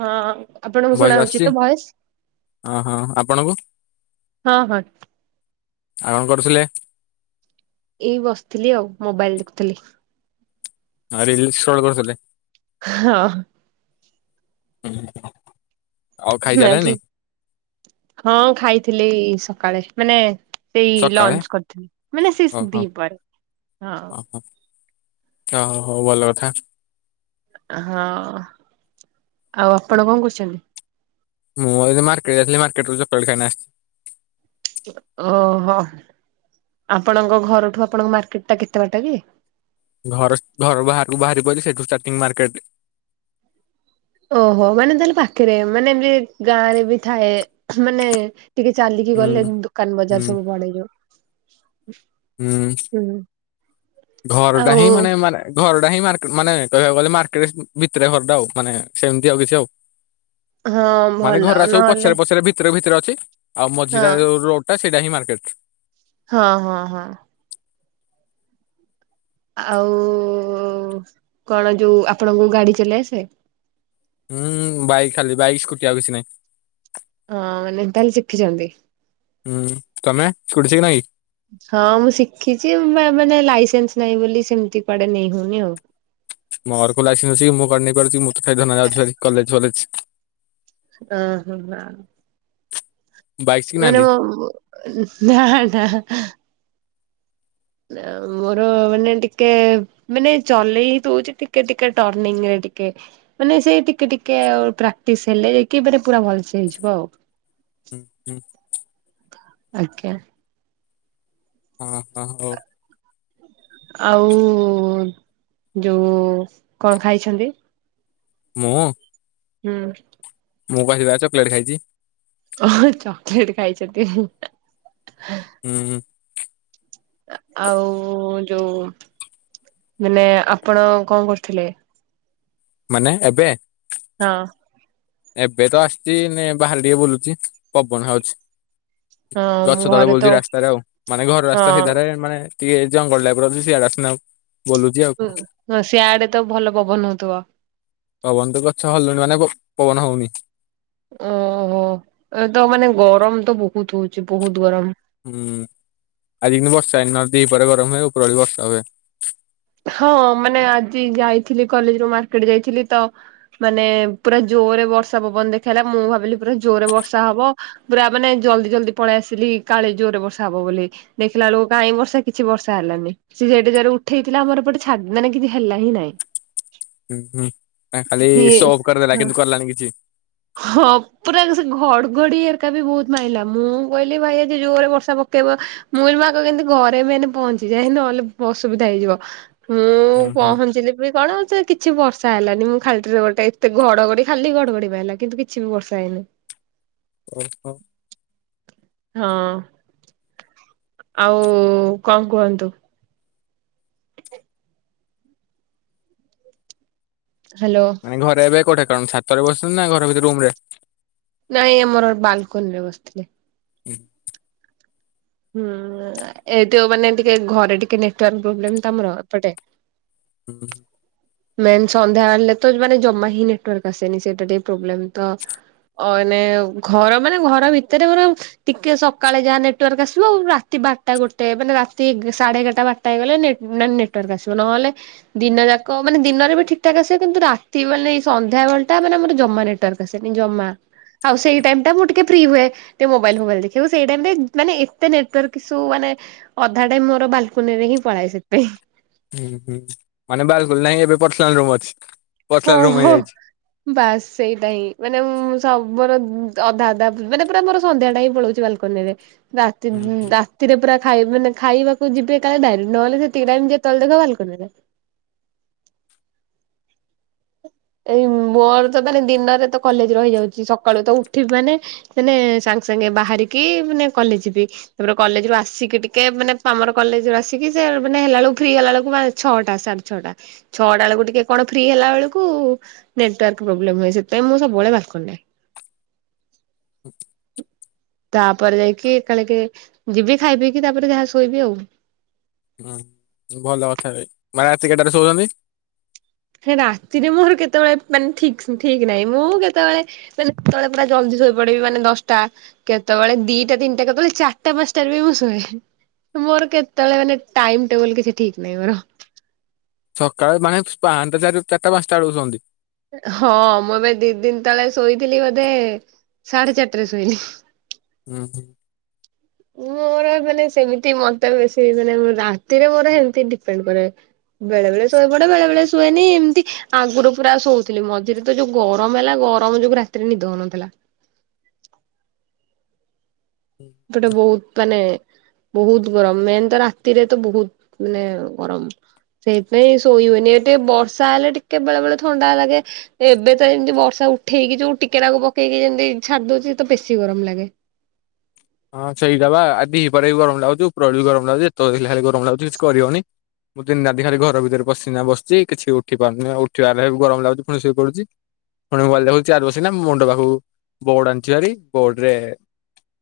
ହଁ ଆପଣଙ୍କୁ ଶୁଣା ଭଏସ୍‌ ହଉଛି ଆସୁଛି ତ ଭଏସ ଅଁ ହଁ ଆପଣଙ୍କୁ? ହଁ ହଁ ଆଉ କଣ କରୁଥିଲେ? ଏଇ ବସିଥିଲି ଆଉ ମୋବାଇଲ୍ ଦେଖୁଥିଲି। ଆଉ ରିଲ୍ଲସ କଣ କରୁଥିଲେ? ହଁ। [inaudible] ଆଉ ନା କି ଖାଇସାରିଲେଣି ହଁ ଖାଇଥିଲେ ଏଇ ସ କାଳେ ମାନେ ସେଇ ସକାଳେ ଲଞ୍ଚ କରିଥିଲି ମାନେ ସେଇ ଓହୋ ଦିଇ ପ୍ରହରେ ଓହୋ ଓହୋ ହଁ। ହଉ ଭଲ କଥା ହଁ ଆଉ ଆପଣ କଣ କରୁଛନ୍ତି? ମୁଁ ଏଇ ତ ମାର୍କେଟ ଯାଇଥିଲି ମାର୍କେଟରୁ ଚକିଲେଟ୍ ଖାଇକିନା ଆସିଥିଲି। ଓହୋ ଆପଣଙ୍କ ଘରଠୁ ଆପଣଙ୍କ ମାର୍କେଟ ଟା କେତେ ବାଟ କି? ଘର ଘରୁ ବାହାର କୁ ବାହାରି ପଡିଲି ସେଠୁ ଷ୍ଟାଟିଙ୍ଗ ମାର୍କେଟ। ଓହୋ ମାନେ ତାହେଲେ ପାଖରେ ମାନେ ଏମତି ଗାଁ ରେ ବି ଥାଏ ମାନେ ଟିକେ ଚାଲିକି ଗଲେ ହୁଁ ଦୋକାନ ବଜାର ହୁଁ ସବୁ ପଡେ ଯାଉ। ହୁଁ ଘର ଟା ଆଉ ହିଁ ମାନେ ମାନେ ଘର ଟା ହିଁ ମାର୍କେଟ ମାନେ କହିବା କୁ ଗଲେ ମାର୍କେଟ ଭିତିରେ ଘର ଟା ଆଉ ମାନେ ସେମିତି କିଛି ଆଉ। ହଁ ମାନେ ଭଲ ଘର୍ ରା ସବୁ ପଛ୍ ନହେଲେ ରେ ପଛ୍ ରେ ଭିତିରେ ଭିତିରେ ଅ [unintelligible] ଆଉ ମଝି ହଁ ଟା ଯଉ ରୋଡ ଟା ସେଇଟା ହିଁ ମାର୍କେ। କେଟ ହଁ ହଁ ହଁ। ଆଉ କଣ ଯଉ ଆପଣଙ୍କୁ ଗାଡି ଚଲେଇ ଆସେ? ହୁଁ ବାଇକ୍ ଖାଲି ବାଇକ୍ ସ୍କୁଟି ଆଉ କିଛି ନାହିଁ। ହଁ ମାନେ ତାହେଲେ ଶିଖିଛନ୍ତି। ହୁଁ ତମେ ଖୁଡିଛ କି ନାଇଁ। ହଁ ମୁଁ ଶିଖିଛି ମାନେ ଲାଇସେନ୍ସ ନାହିଁ ବୋଲି ସେମିତି କୁଆଡେ ନେଇ ହଉନି ଆଉ। ମୋର କୋଉ ଲାଇସେନ୍ସ ଅଛି କି ମୁଁ କୁଆଡେ ମୁଁ ତ ଖାଇ ଧନ କଲେଜ୍ ଫଲେଜ୍ ହଁ ହ ଆ। ବାଇକ୍ ମଲେ ଶିଖିନାହାନ୍ତି? ନାଁ ନାଁ। ମୋର ମାନେ ଟିକେ ମାନେ ଚଲେଇ ଦଉଛି ଟିକେ ଟିକେ ଟାର୍ଣ୍ଣିଙ୍ଗ୍ ରେ ଟିକେ ମାନେ ସେ ଟିକେ ଟିକେ ଆ ପ୍ରାକ୍ଟିସ ହେଲେ ଯାଇକି ମାନେ ପୁରା ଭଲସେ ହେଇଯିବ ଆଉ। ହୁଁ ହୁଁ ଆଜ୍ଞା। ହଁ ହଁ ହଉ। ଆଉ ଯୋଉ କଣ ଖାଇଛନ୍ତି। ମୁଁ ହୁଁ। ମୁଁ କହିଲି ବା ଚକଲେଟ୍ ଖାଇଛି। ଓ ଚକୋଲେଟ୍ ଖାଇଛନ୍ତି। ହୁଁ ହୁଁ। ଆଉ ଯୋଉ ମାନେ ଆପଣ କଣ କରୁଥିଲେ। ମାନେ ଏବେ ହଁ। ଏବେ ତ ଆସିଛି ମେ ବାହାରେ ଟିକେ ବୁଲୁଚି ପବନ ହଉଛି। ହଁ ଗଛ ମୁଁ ତଳେ ଘରେ ତ ବୋଲୁଛି ରାସ୍ତାରେ ଆଉ। ମାନେ ଘର ରାସ୍ତା ହଁ ସିଧାରେ ମାନେ ଟିକେ ଜଙ୍ଗଲ ଟାଇପ୍ ର ଅଛି ସିଆଡେ ଆସିକିନା ହୁଁ ହ ସିଆଡେ ତ ଭଲ ପବନ ହଉଥିବ। ପବନ ତ ଗଛ ହଲୁଣି ମାନେ ପବନ ହୋଉନି। ଓହୋ ବୋହୁତ ଗରମ। ହୁଁ ଆଜି କିିନ୍ତୁ ବର୍ଷା ହେଇନି ନହେଲେ ଦିଇପହରେ ଗରମ ହୁଏ, ଉପରଓଳି ବର୍ଷା ହୁଏ। ହଁ ମାନେ ଆଜି ଯାଇଥିଲି କଲେଜରୁ ମାର୍କେଟ ଯାଇଥିଲି ତ ମାନେ ପୁରା ଜୋରେ ବର୍ଷା ପବନ ଦେଖେଇଲା, ମୁଁ ଭାବିଲି ପୁରା ଜୋରେ ବର୍ଷା ହବ ପୁରା ମାନେ ଜଲ୍ଦୀ ଜଲ୍ଦୀ ପଳେଇ ଆସିଲି କାଳେ ଜୋରରେ ବର୍ଷା ହବ ବୋଲି ଦେଖିଲା ବଳକୁ କାଇ ବର୍ଷା କିଛି ବର୍ଷା ହେଲାନି ସିଏ ସେଠି ଏଡେ ଜୋରେ ଉଠେଇ ଆମର ଏପଟେ ଛା କିଛି ହେଲା ହିଁ ନାଇଁ। ହୁଁ ହୁଁ ଖାଲି ସୋଅପ କରିଦେଲା ହଁ କିନ୍ତୁ କଲାନି କିଛି। ହଁ ପୁରା ସେ ଘଡଘଡି ହେରିକା ବୋହୁତ ମାଇଲା, ମୁଁ କହିଲି ଭାଇ ଆଜି ଜୋରେ ବର୍ଷା ପକେଇବ ମୁଁ କହିଲି ମୁଁ ଆଗେ କେମିତି ଘରେ ମେନ୍ ପହଁଞ୍ଚି ଯାଏ, ନହେଲେ ଅସୁବିଧା ହେଇଯିବ। ମୁଁ ହୁଁ ହୁଁ ପହଞ୍ଚିଲି ବି କଣ ସେ କିଛି ବ ର୍ଷା ହେଲାନି ମୁଁ ଖାଲିଟାରେ ଗୋଟେ ଏତେ ଘଡଘଡି ଖାଲି ଘଡଘଡି ମାଇଲା। କିନ୍ତୁ କିଛି ବି ବର୍ଷା ହେଇନି। ଓହୋ। ହଁ। ଆଉ କଣ କୁହନ୍ତୁ। ହ୍ୟାଲୋ ମାନେ ଘରେ ଏବେ କୋଉଠେ? କାଣ ଛାତରେ ବସିଚନ୍ତି ନା ଘର ଭିତରେ ରୁମ୍ ରେ? ନାଇଁ ଆମର ବାଲକୁନି ରେ ବସିଥିଲି। ହୁଁ। ହୁଁ ଏ ଯୋଉ ମାନେ ଟିକେ ଘରେ ଟିକେ ନେଟୱାକ ପ୍ରୋବ୍ଲେମ୍ ତମର ଏପଟେ। ହୁଁ। ମେନ୍ ସନ୍ଧ୍ୟାବେଳେତ ମାନେ ଜମା ହିଁ ନେଟୱାର୍କ ଆସେନି ସେଟା ଟିକେ ପ୍ରୋବ୍ଲେମ୍ ତ ଅ ଘର ମାନେ ଘର ଭିତରେ ବରଂ ଟିକେ ସକାଳେ ଯାହା ନେଟୱାର୍କ ଆ ରାତି ବାରଟା ଗୋଟେ ମାନେ ରାତି ସାଢେ ଏଗାରଟା ବାରଟା ହେଇଗଲେ ନେଟ ମାନେ ନେଟୱାର୍କ ଆସିବ ନହେଲେ ଦିନ ଯାକ ମାନେ ଦିନରେ ବି ଠିକ୍ ଠାକ୍ ଆସିବ, କିନ୍ତୁ ରାତି ମାନେ ସନ୍ଧ୍ୟା ବେଳଟା ମାନେ ଆମର ଜମା ନେଟାୱାର୍କ ଆସେନି ଜମା ଆଉ ସେଇ ଟାଇମ ଟା ମୁଁ ଟିକେ ଫ୍ରି ହୁଏ। ଟିକେ ମୋବାଇଲ ଫୋବାଇଲ ଦେଖିବାକୁ ସେଇ ଟାଇମ୍ ରେ ମାନେ ନେଟୱାର୍କ କି ସୁ ମାନେ ଅଧା ଟାଇ ମୋର ବାଲ୍କୁନି ରେ ହିଁ ପଳାଏ ସେଥିପାଇଁ। ହୁଁ ହୁଁ ମାନେ ବାଲକୁଲ ନାହିଁ ଏବେ ପର୍ସନାଲ ରୁମ୍ ଅଛି। ହଁ ପର୍ସନାଲ ରୁମ ହଁ ହେଇଯାଇଛି। ବାସ୍ ସେଇଟା ହିଁ ମାନେ ମୁଁ ତବର ଅଧା ଅଧା ମାନେ ପୁରା ମୋର ସନ୍ଧ୍ୟା ଟାଇମ ପୁଳୋଉଚି ବାଲକୋନି ରେ ରାତି ରାତିରେ ପୁରା ଖାଇ ମାନେ ଖାଇବାକୁ ଯିବେ କାଳେ ଡାଇନିଙ୍ଗ ନହେଲେ ସେ ଟାଇମରେ ଯେତବେଳେ ଦେଖ ବାଲକୋନିରେ। ଏଇ ମୋର ତ ମାନେ ଦିନରେ ତ କଲେଜ ରହିଯାଉଚି ସକାଳୁ ତ ଉଠିବି ମାନେ ମାନେ ସାଙ୍ଗେ ସାଙ୍ଗେ ବାହାରିକି ମାନେ କଲେଜ ଜିବି ତାପରେ କଲେଜ ରୁ ଆସିକି ଟିକେ ମାନେ ଆମର କଲେଜ ରୁ ଆସିକି ସେ ମାନେ ହେଲା ବେଳକୁ ଫ୍ରି ହେଲା ବେଳକୁ ଛଅଟା ସାଢେ ଛଅଟା ଛଅଟା ବେଳକୁ ଟିକେ କଣ ଫ୍ରି ହେଲା ବେଳକୁ କୁ ନେଟୱାର୍କ୍ ପ୍ରୋବ୍ଲେମ ହୁଏ ସେଥିପାଇ ମୁଁ ସବୁବେଳେ ବାଲକୋନିରେ। ତାପରେ ଯାଇକି ଏକାବୋଳେ କେ ଯିବି ଖାଇ ପିଇକିି ତାପରେ ଯାହା ଶୋଇବି ଆଉ। ହୁଁ ଭଲ କଥା କହିଲେ ମାନେ ରାତି କେତେଟାରେ ଶୋଉଚନ୍ତି। ରାତିରେ ମୋର କେତେବେଳେ ମାନେ ଠିକ ଠିକ ନାହିଁ ମୁଁ କେତେବେଳେ କେତେବେଳେ ମାନେ କେତେବେଳେ ପୁରା ଜଲ୍ଦୀ ଶୋଇ ପଡିବି ମାନେ ଦଶଟା କେତେବେଳେ ଦିଇଟା ତିନିଟା କେତେବେଳେ ଚାରିଟା ପାଞ୍ଚଟାରେ ବି ମୁଁ ଶୁଏ ମୋର କେତେବେଳେ ମାନେ ଟାଇମ ଟେବୁଲ କିଛି ଠିକ୍ ନାହିଁ ମୋର, ସକାଳେ ମାନେ ପାହାଁନ୍ତା ଚାରି ଚାରିଟା ପାଞ୍ଚଟା ବେଳକୁ ଶୁଅନ୍ତି। ହଁ ମୁଁ ଏବେ ଦିଇ ଦିନ ତଳେ ଶୋଇଥିଲି ବୋଧେ ସାଢେ ଚାରିଟାରେ ଶୋଇନି ହୁଁ ହୁଁ। ମୋର ମାନେ ସେମିତି ମତେ ବେଶୀ ମାନେ ରାତିରେ ମୋର ଏମିତି ଡିପେଣ୍ଡ କରେ ବେଳେ ବେଳେ ଶୋଇ ପଡେ ବେଳେ ବେଳେ ଶୁଏନି ଏମିତି ଆଗରୁ ପୁରା ଶୋଉଥିଲି ମଝିରେ ତ ଯୋଉ ଗରମ ହେଲା ଗରମ ଯୋଗୁ ରାତିରେ ନିଦ ହଉନଥିଲା। ଗୋଟେ ବୋହୁତ ମାନେ ବହୁତ ଗରମ ମେନ୍ ତ ରାତିରେ ତ ବହୁତ ମାନେ ଗରମ ସେଇଥୀ ପାଇଁ ଶୋଇ ହୁଏନି ଏ ଟିକେ ବର୍ଷା ହେଲେ ଟିକେ ବେଳେ ବେଳେ ଥଣ୍ଡା ଲାଗେ ଏବେ ତ ଯେମିତି ବର୍ଷା ଉଠେଇକି ଯୋଉ ଟିକେନାକୁ ପକେଇକି ଯେମିତି ଛାଡି ଦୋଉଚି ତ ବେଶୀ ଗରମ ଲାଗେ। ହଁ ସେଇଟା ବା ଆ ଦିପରେ ବି ଗରମ ଲାଗୁଚି ଉପରଓଳି ବି ଗରମ ଲାଗୁଚି ଯେତେବେଳେ ଦେଖିଲେ ଗରମ ଲାଗୁଚି କିଛି କରିହୋଉନି ମୁଁ ଦିନରାତି ଖାଲି ଘର ଭିତରେ ପଶିକିନା ବସିଚି କିଛି ଉଠି ପାରୁନି ଉଠିଲା ବେଳେ କୁ ଗରମ ଲାଗୁଚି ଫୁଣି ଶୋଇ ପଡୁଚି ଫୁଣି ମୋବାଇଲ୍ ଚାର୍ଜ ବସେଇକିନା ମୁଣ୍ଡ ପାଖକୁ ବୋର୍ଡ ଆଣିିଚିଭାରି ବୋର୍ଡ ରେ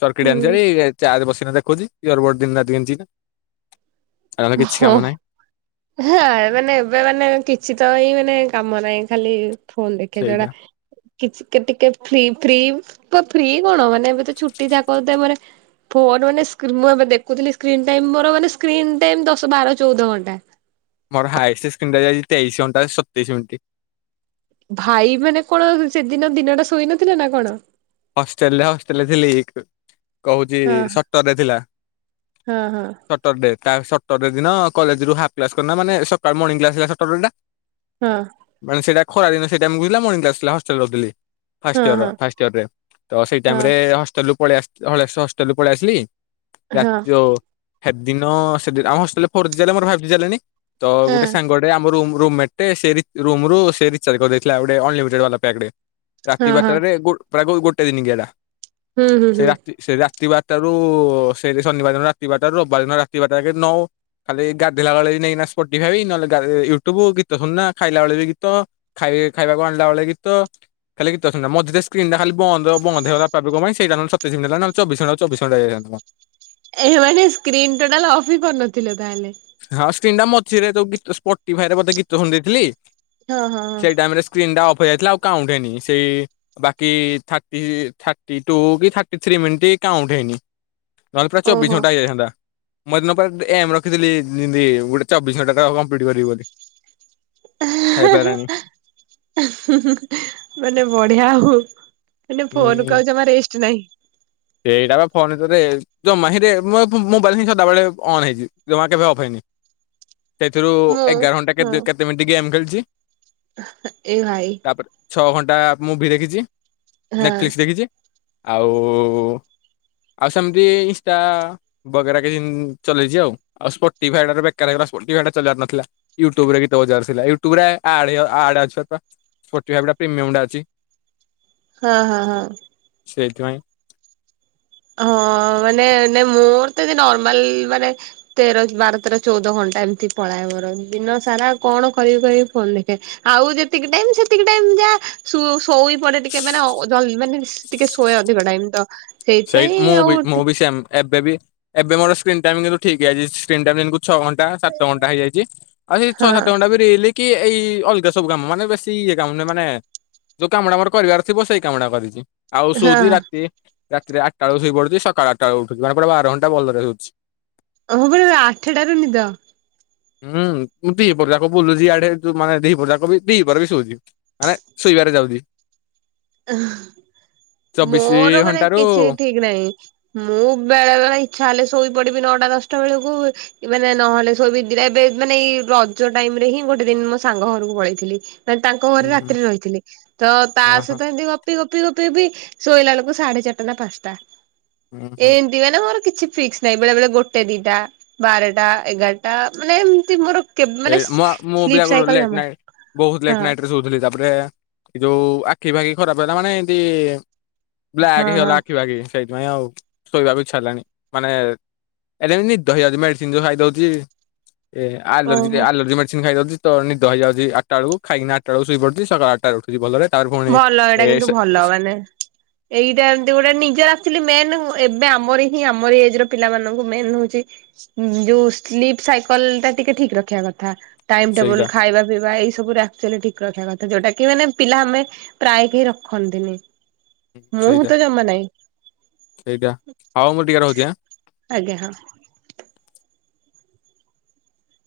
ସର୍କିଟ ହୁଁ। ଆଣିଚିଭାରି ଚାର୍ଜ ବସି ଦେଖୁଚି ଇଅର ବଡ଼ ଦିନ ରାତି ଗେହିଁକିନା। ଆଉତ କିଛି କାମ ହଁ। ନାହିଁ। ହଁ ମାନେ ଏବେ ମାନେ କିଛି ତ ହିଁ ମାନେ କାମ ନାହିଁ ଖାଲି ଫୋନ ଦେଖିବା ଛଡା ସେଇଟା। କି ଟିକେ ଫ ଫି ଫ୍ରିକଣ ମାନେ ଏବେ ତ ଛୁଟି ଯାକ ତା ମୋ ମାନେ ଫୋନ ମାନେ ମୁଁ ଏବେ ଦେଖୁଥିଲି ସ୍କ୍ରିନ ଟାଇମ ମୋର ସ୍କ୍ରିନ ଟାଇମ ମୋର ଦଶ ବାର ଚଉଦ ଘଣ୍ଟା। ମୋର ହାଇଏଷ୍ଟ ସ୍କ୍ରିନ୍ ଟାଇମ ଯାଇଛି ତେଇଶ ଘଣ୍ଟା ସତେଇଶ ମିନିଟ୍। ଭାଇ, ମାନେ କଣ ସେଦିନ ଦିନଟା ଶୋଇ ନଥିଲା ନା କଣ? ହଷ୍ଟେଲରେ ହଷ୍ଟେଲରେ ଥିଲି କହୁଛି ହଁ ସଟରରେ ଥିଲା ହଁ ହଁ ସଟରଡେ। ତା ସଟର ଡେ ଦିନ କଲେଜରୁ ହାଫ୍ କ୍ଲାସ କରି ମାନେ ସକାଳୁ ମର୍ଣିଂ କ୍ଲାସ ହେଲା ସଟରରେଟା। ହଁ ମାନେ ସେଇଟା ଖରା ଦିନ ସେଇ ଟାଇମକୁ ହେଇଥିଲା ମଣିଂକ୍ଲାସ ଥିଲା ହଷ୍ଟେଲରେ ରହୁଥିଲି। ଫାଷ୍ଟ ହଁ ଇୟର ହଁ ଫାଷ୍ଟୟରରେ। ତ ସେଇ ହଁ ଟାଇମରେ ହଷ୍ଟେ ଯୋଉ ପଳେଇ ଆସି ହଷ୍ଟଲରୁ ପଳେଇ ଆସିଲି। ରାତି ହଁ ଯୋ ସେଦିନ ସେଦିନ ଆମ ହଷ୍ଟେଲରେ ଫୋର ଜିବି ମୋର ଫାଇଭ ଜିବି ଚାଲେନି। ତ ହଁ ଗୋଟେ ସାଙ୍ଗଟେ ଆମ ରୁମ ରୁମମେଟଟେ ସେ ରୁମରୁ ସେ ରିଚାର୍ଜ କରିଦେଇଥିଲା ଅନଲିମିଟେଡେ ବାଲା ପ୍ୟାକଟେ। ରାତି ହଁ ହଁ। ବାରଟାରେ ଗୋ ପ୍ରାୟ ଗୋ ଗୋ [unintelligible] ହୁଁ ହୁଁ ସେ ହୁଁ ରାତି ସେ ରା ରାତିବାରଟାରୁ ସେଇ ଶନିବାର ଦିନ ରାତିିବାରଟାରୁ ରବିବାର ଦିନ ରାତିିବାରଟା ଯାକେ ନଉ ଖାଲି ଗାଧେଇଲା ବେଳେ ବି ନେଇନା ସ୍ପଟି ଫାଇ ନହେଲେ ୟୁଟ୍ୟୁବ ଗୀତ ଶୁଣନା ଖାଇଲାବେଳେ ବି ଗୀତ ଖାଇବାକୁ ଆଣିଲା ବେଳେ ଗୀତ ଖାଲି ଗୀତ ଶୁଣିଲା ମଝି ତେ ସସ୍କ୍ରିନ ଟା ଖାଲି ବନ୍ଦ୍ ବନ୍ଦ୍ ହେଏଗଲା [unintelligible] ପାଇଁ ସେଟା ନହେଲେ ସତେଶ ମିନିଟ ପାଇଁ ନହେଲେ ଚବିଶ ଘଣ୍ଟା କୁ ଚବିଶ ଘଣ୍ଟା ଯାଇଥାନ୍ତା। ଏ ମାନେ ସ୍କ୍ରିନ୍ ଟୋଟାଲ ଅଫ୍ ହି କରିନଥିଲେ। ତାହଲେ। ତିଣ୍ଡା ମଝିରେ ଯୋ ଗୀତ ସ୍ପଟିଫଏ ରେ ବୋଧେ ଗୀତ ଶୁଣି ଦେଇଥିଲି। ହଁ ହଁ ହଁ ସେଇ ଟାଇମ ରେ ସ୍କ୍ରିନ୍ ଟା ଅ ଯାଇଥିଲା ଆଉ କାଉଣ୍ଟ ହେଇନି ସେଇ ବାକି ଥାଟି ଥାଟି ଟୁ କି ଥାଟି ଥ୍ରୀ ମିନିଟ କାଉଣ୍ଟ ହେଇନି। ନହେଲେ ପ୍ରାୟ ଚବିଶ ଘଣ୍ଟା ଓହୋ। ହେଇଯାଇଥାନ୍ତା। [unintelligible] ଏମ ରଖିଥିଲି। ଗୋଟେ ଚବିଶ ଘଣ୍ଟା ତ କମ୍ପ୍ଲିଟ କରିବି ବୋଲି। ହେଇପାରିଲାନି। ମାନେ ବଢିଆ ଆଉ। ମାନେ ଫୋନକୁ ଆଉ ଜମା ରେଷ୍ଟ ନହିଁ। ସେଇଟା ବା ଫୋନ ଭିତରେ ଜମା ହିଁରେ ମୋବାଇଲ ହିଁ ସଦାବେେଳେ ଅନ୍ ହେଇଛି ଜମା କେବେ ଅଫ୍ ହେଇନି। ସେଥିରୁ ମୁଁ ଏଗାର ଘଣ୍ଟା ହଁ କେ କେତେ ମିନିଟ୍ ଗେମ୍ ଖେଳି। ଯି। ଏ ଭାଇ। ଛଅ ଘଣ୍ଟା ମୁଭିି ଦେଖିଛି। ହଁ ନେଟକ୍ଫ୍ଲିକ୍ସ ଦେଖିଛି। ଆଉ। ଆଉ ସେମିତି ଇନ୍ଷ୍ଟା ବଗେରା କିଛି ଚଲେଇଛି ଆଉ ଆଉ ସ୍ପଟିଫାଏ ତ ବେକାର ହେଇଗଲା ଚଲେଇବାର ନଥିଲା ୟୁଟ୍ୟୁବରେ ଗୀତ ବଜେଇବାର ନଥିଲା। ୟୁଟ୍ୟୁବ ରେ ଆଡ୍ ଆଡ ଅଛି ସ୍ପଟିଫାଏ ଟା ପ୍ରିମିୟମ ଅଛି। ହଁ ହଁ ହଁ। ସେଇଥିପାଇଁ। ହଁ ମାନେ ନ ମୋର ତ ନର୍ମାଲ ମାନେ ତେର ବାର ତେର ଚଉଦ ଘଣ୍ଟା ଏମିତି ପଳାଏ ମୋର ଦିନ ସାରା କଣ କରିବି କରିବି ଫୋନ ଦେଖେ ଆଉ ଯେତିକି ଟାଇମ ସେତିକି ଟାଇ ଯା ଶୁ ଶୋଇ ପଡେ ଟିକେ ମାନେ ମାନେ ଟିକେ ଶୋଏ ଅଧିକ ଟାଇମ ତ। ସେଇଠ ସେଇଥିପାଇଁ ମୁଁ ଆଉ ବି ମୁଁ ବି ସେ ଏବେ ବି ଏବେ ମୋର ସ୍କ୍ରିନ୍ ଟାଇମ କିନ୍ତୁ ଠିକ ଆଇଚି ସ୍କ୍ରିନ୍ ଟା ବି ଛଅ ଘଣ୍ଟା ସାତ ଘଣ୍ଟା ହେଇଯାଇଛି ଆଉ ସେଇ ଛଅ ହଁ ସାତ ଘଣ୍ଟା ବି ରିଲ୍ କି ଏଇ ଅଲଗା ସବୁ କାମ ମାନେ ବେଶୀ ଇଏ କାମ ନୁହେଁ ମାନେ ଯେଉଁ କାମଟା ମୋର କରିବାର ଥିବ ସେଇ କାମଟା କରିଛି। ଆଉ ଶୋଉଚି ହଁ ରାତି ରାତିରେ ଆଠଟା ବେଳୁ ଶୋଇପଡୁଛି ସକାଳ ଆଠଟା ବେଳୁ ଉଠୁଛି ମାନେ ପୁରା ବାର ଘଣ୍ଟା ଭଲରେ ସୋଉଛି। ହଁ ପ ଆଠଟାରୁ ନିଦ? ହୁଁ ମୁଁ ଦିହି ପହର ଯାକ ବୁଲୁଛି ଇଆଡେ ଯ ମାନେ ଦି ପହର ବି ଶୋଉଛି ମାନେ ଶୋଇବାରେ ଯାଉଛି। ଚବିଶି ମୋର ମାନେ ଘଣ୍ଟାରୁ କିଛି ଠିକ୍ ନାହିଁ ମୁଁ ବେଳେବେଳେ ଇଚ୍ଛା ହେଲେ ଶୋଇ ପଡି ବି ନଅଟା ଦଶଟା ବେଳକୁ ମାନେ ନହେଲେ ଶୋଇବି ଦିଟା। ମାନେ ଏଇ ରଜ ଟାଇମ ରେ ହିଁ ଗୋଟେ ଦିନ ମୋ ସାଙ୍ଗ ଘରକୁ ପଳେଇଥିଲି। ତାଙ୍କ ଘରେ ହୁଁ ହୁଁ ରାତିରେ ରହିଥିଲି ତ ତା ଅ ହଁ ଗପି ଗପି ଗପି ଗପି ଶୋଇଲା ବେଳୁକୁ ସାଢେ ଚାରଟା ନା ପାଞ୍ଚଟା। ହୁଁ ହୁଁ ଏମତି ମାନେ ମୋର କିଛି ଫିକ୍ସ ନାହିଁ ବେଳେ ବେଳେ ଗୋଟେ ଦିଟା ବାରଟା ଏଗାରଟା ମାନେ ଏମତି ମୋର କେବେ ମାନେ ମୁଁ ବି ସ୍ଲିପ ଆଗରୁ ସାଇକଲ ଲେଟ୍ ଜମା ନାଇଟ୍ ବହୁତ ଲେଟ୍ ହଁ ନାଇଟ ରେ ଶୋଉଥିଲି ତାପରେ ଏ ଯୋଉ ଆଖି ଫାଖି ଖରାପ ହେଲା ମାନେ ଏନ୍ତି ବ୍ଲାକ୍ ହଁ ହେଇଗଲା ହଁ ଆଖି ଫାଖି ସେଇ ନାଇଁ ଆଉ ଶୋଇବାକୁ ଇଚ୍ଛା ହେଲାଣି ମାନେ ଏ ନିଦ ହେଇଯାଉଛି ମେଡିସିନ ଯୋଉ ଖାଇଦଉଛି ଏ ଆଲର୍ଜି ଓହୋ ଏଲର୍ଜି ମେଡ଼ିସିନ୍ ଖାଇଦଉଚି ତ ନିଦ ହେଇଯାଉଛି ଆଟା ବେଳୁକୁ ଖାଇକି ନା ଆଟା ବେଳୁକୁ ଶୋଇପଡୁଚି ସକାଳ ଆଟାରେ ଉଠୁଚି ଭଲରେ। ତାପରେ ପୁଣି ଭଲ ଏଇଟା ଏ କିନ୍ତୁ ଭଲ ମାନେ ଏଇଟା ଏମତି ଗୋଟେ ନିଜର ଆସିଥିଲି ମେନ୍ ଏବେ ଆମର ହିଁ ଆମର ଏଜ୍ ର ପିଲାମାନଙ୍କୁ ମେଏନ ହଉଛି ଯୋଉ ସ୍ଲିପ୍ ସାଇକଲ ଟା ଟିକେ ଠିକ ରଖିବା କଥା। ଟାଇମ ଟେବୁଲ ସେଇଟା ଖାଇବା ପିଇବା ଏଇ ସବୁରେ ଆକ୍ଚୋଲି ଠିକ୍ ରଖିବା କଥା ଯୋଉଟା କି ମାନେ ପିଲା ଆମେ ପ୍ରାୟ କେ ରଖନ୍ତିନି ମୁଁ ସେଇଟା ତ ଜମା ନାଇଁ ସେଇଟା ଆଉ ମୁଁ ଟିକେ ରହୁଛି ଆଁ ଆଜ୍ଞା ହଁ।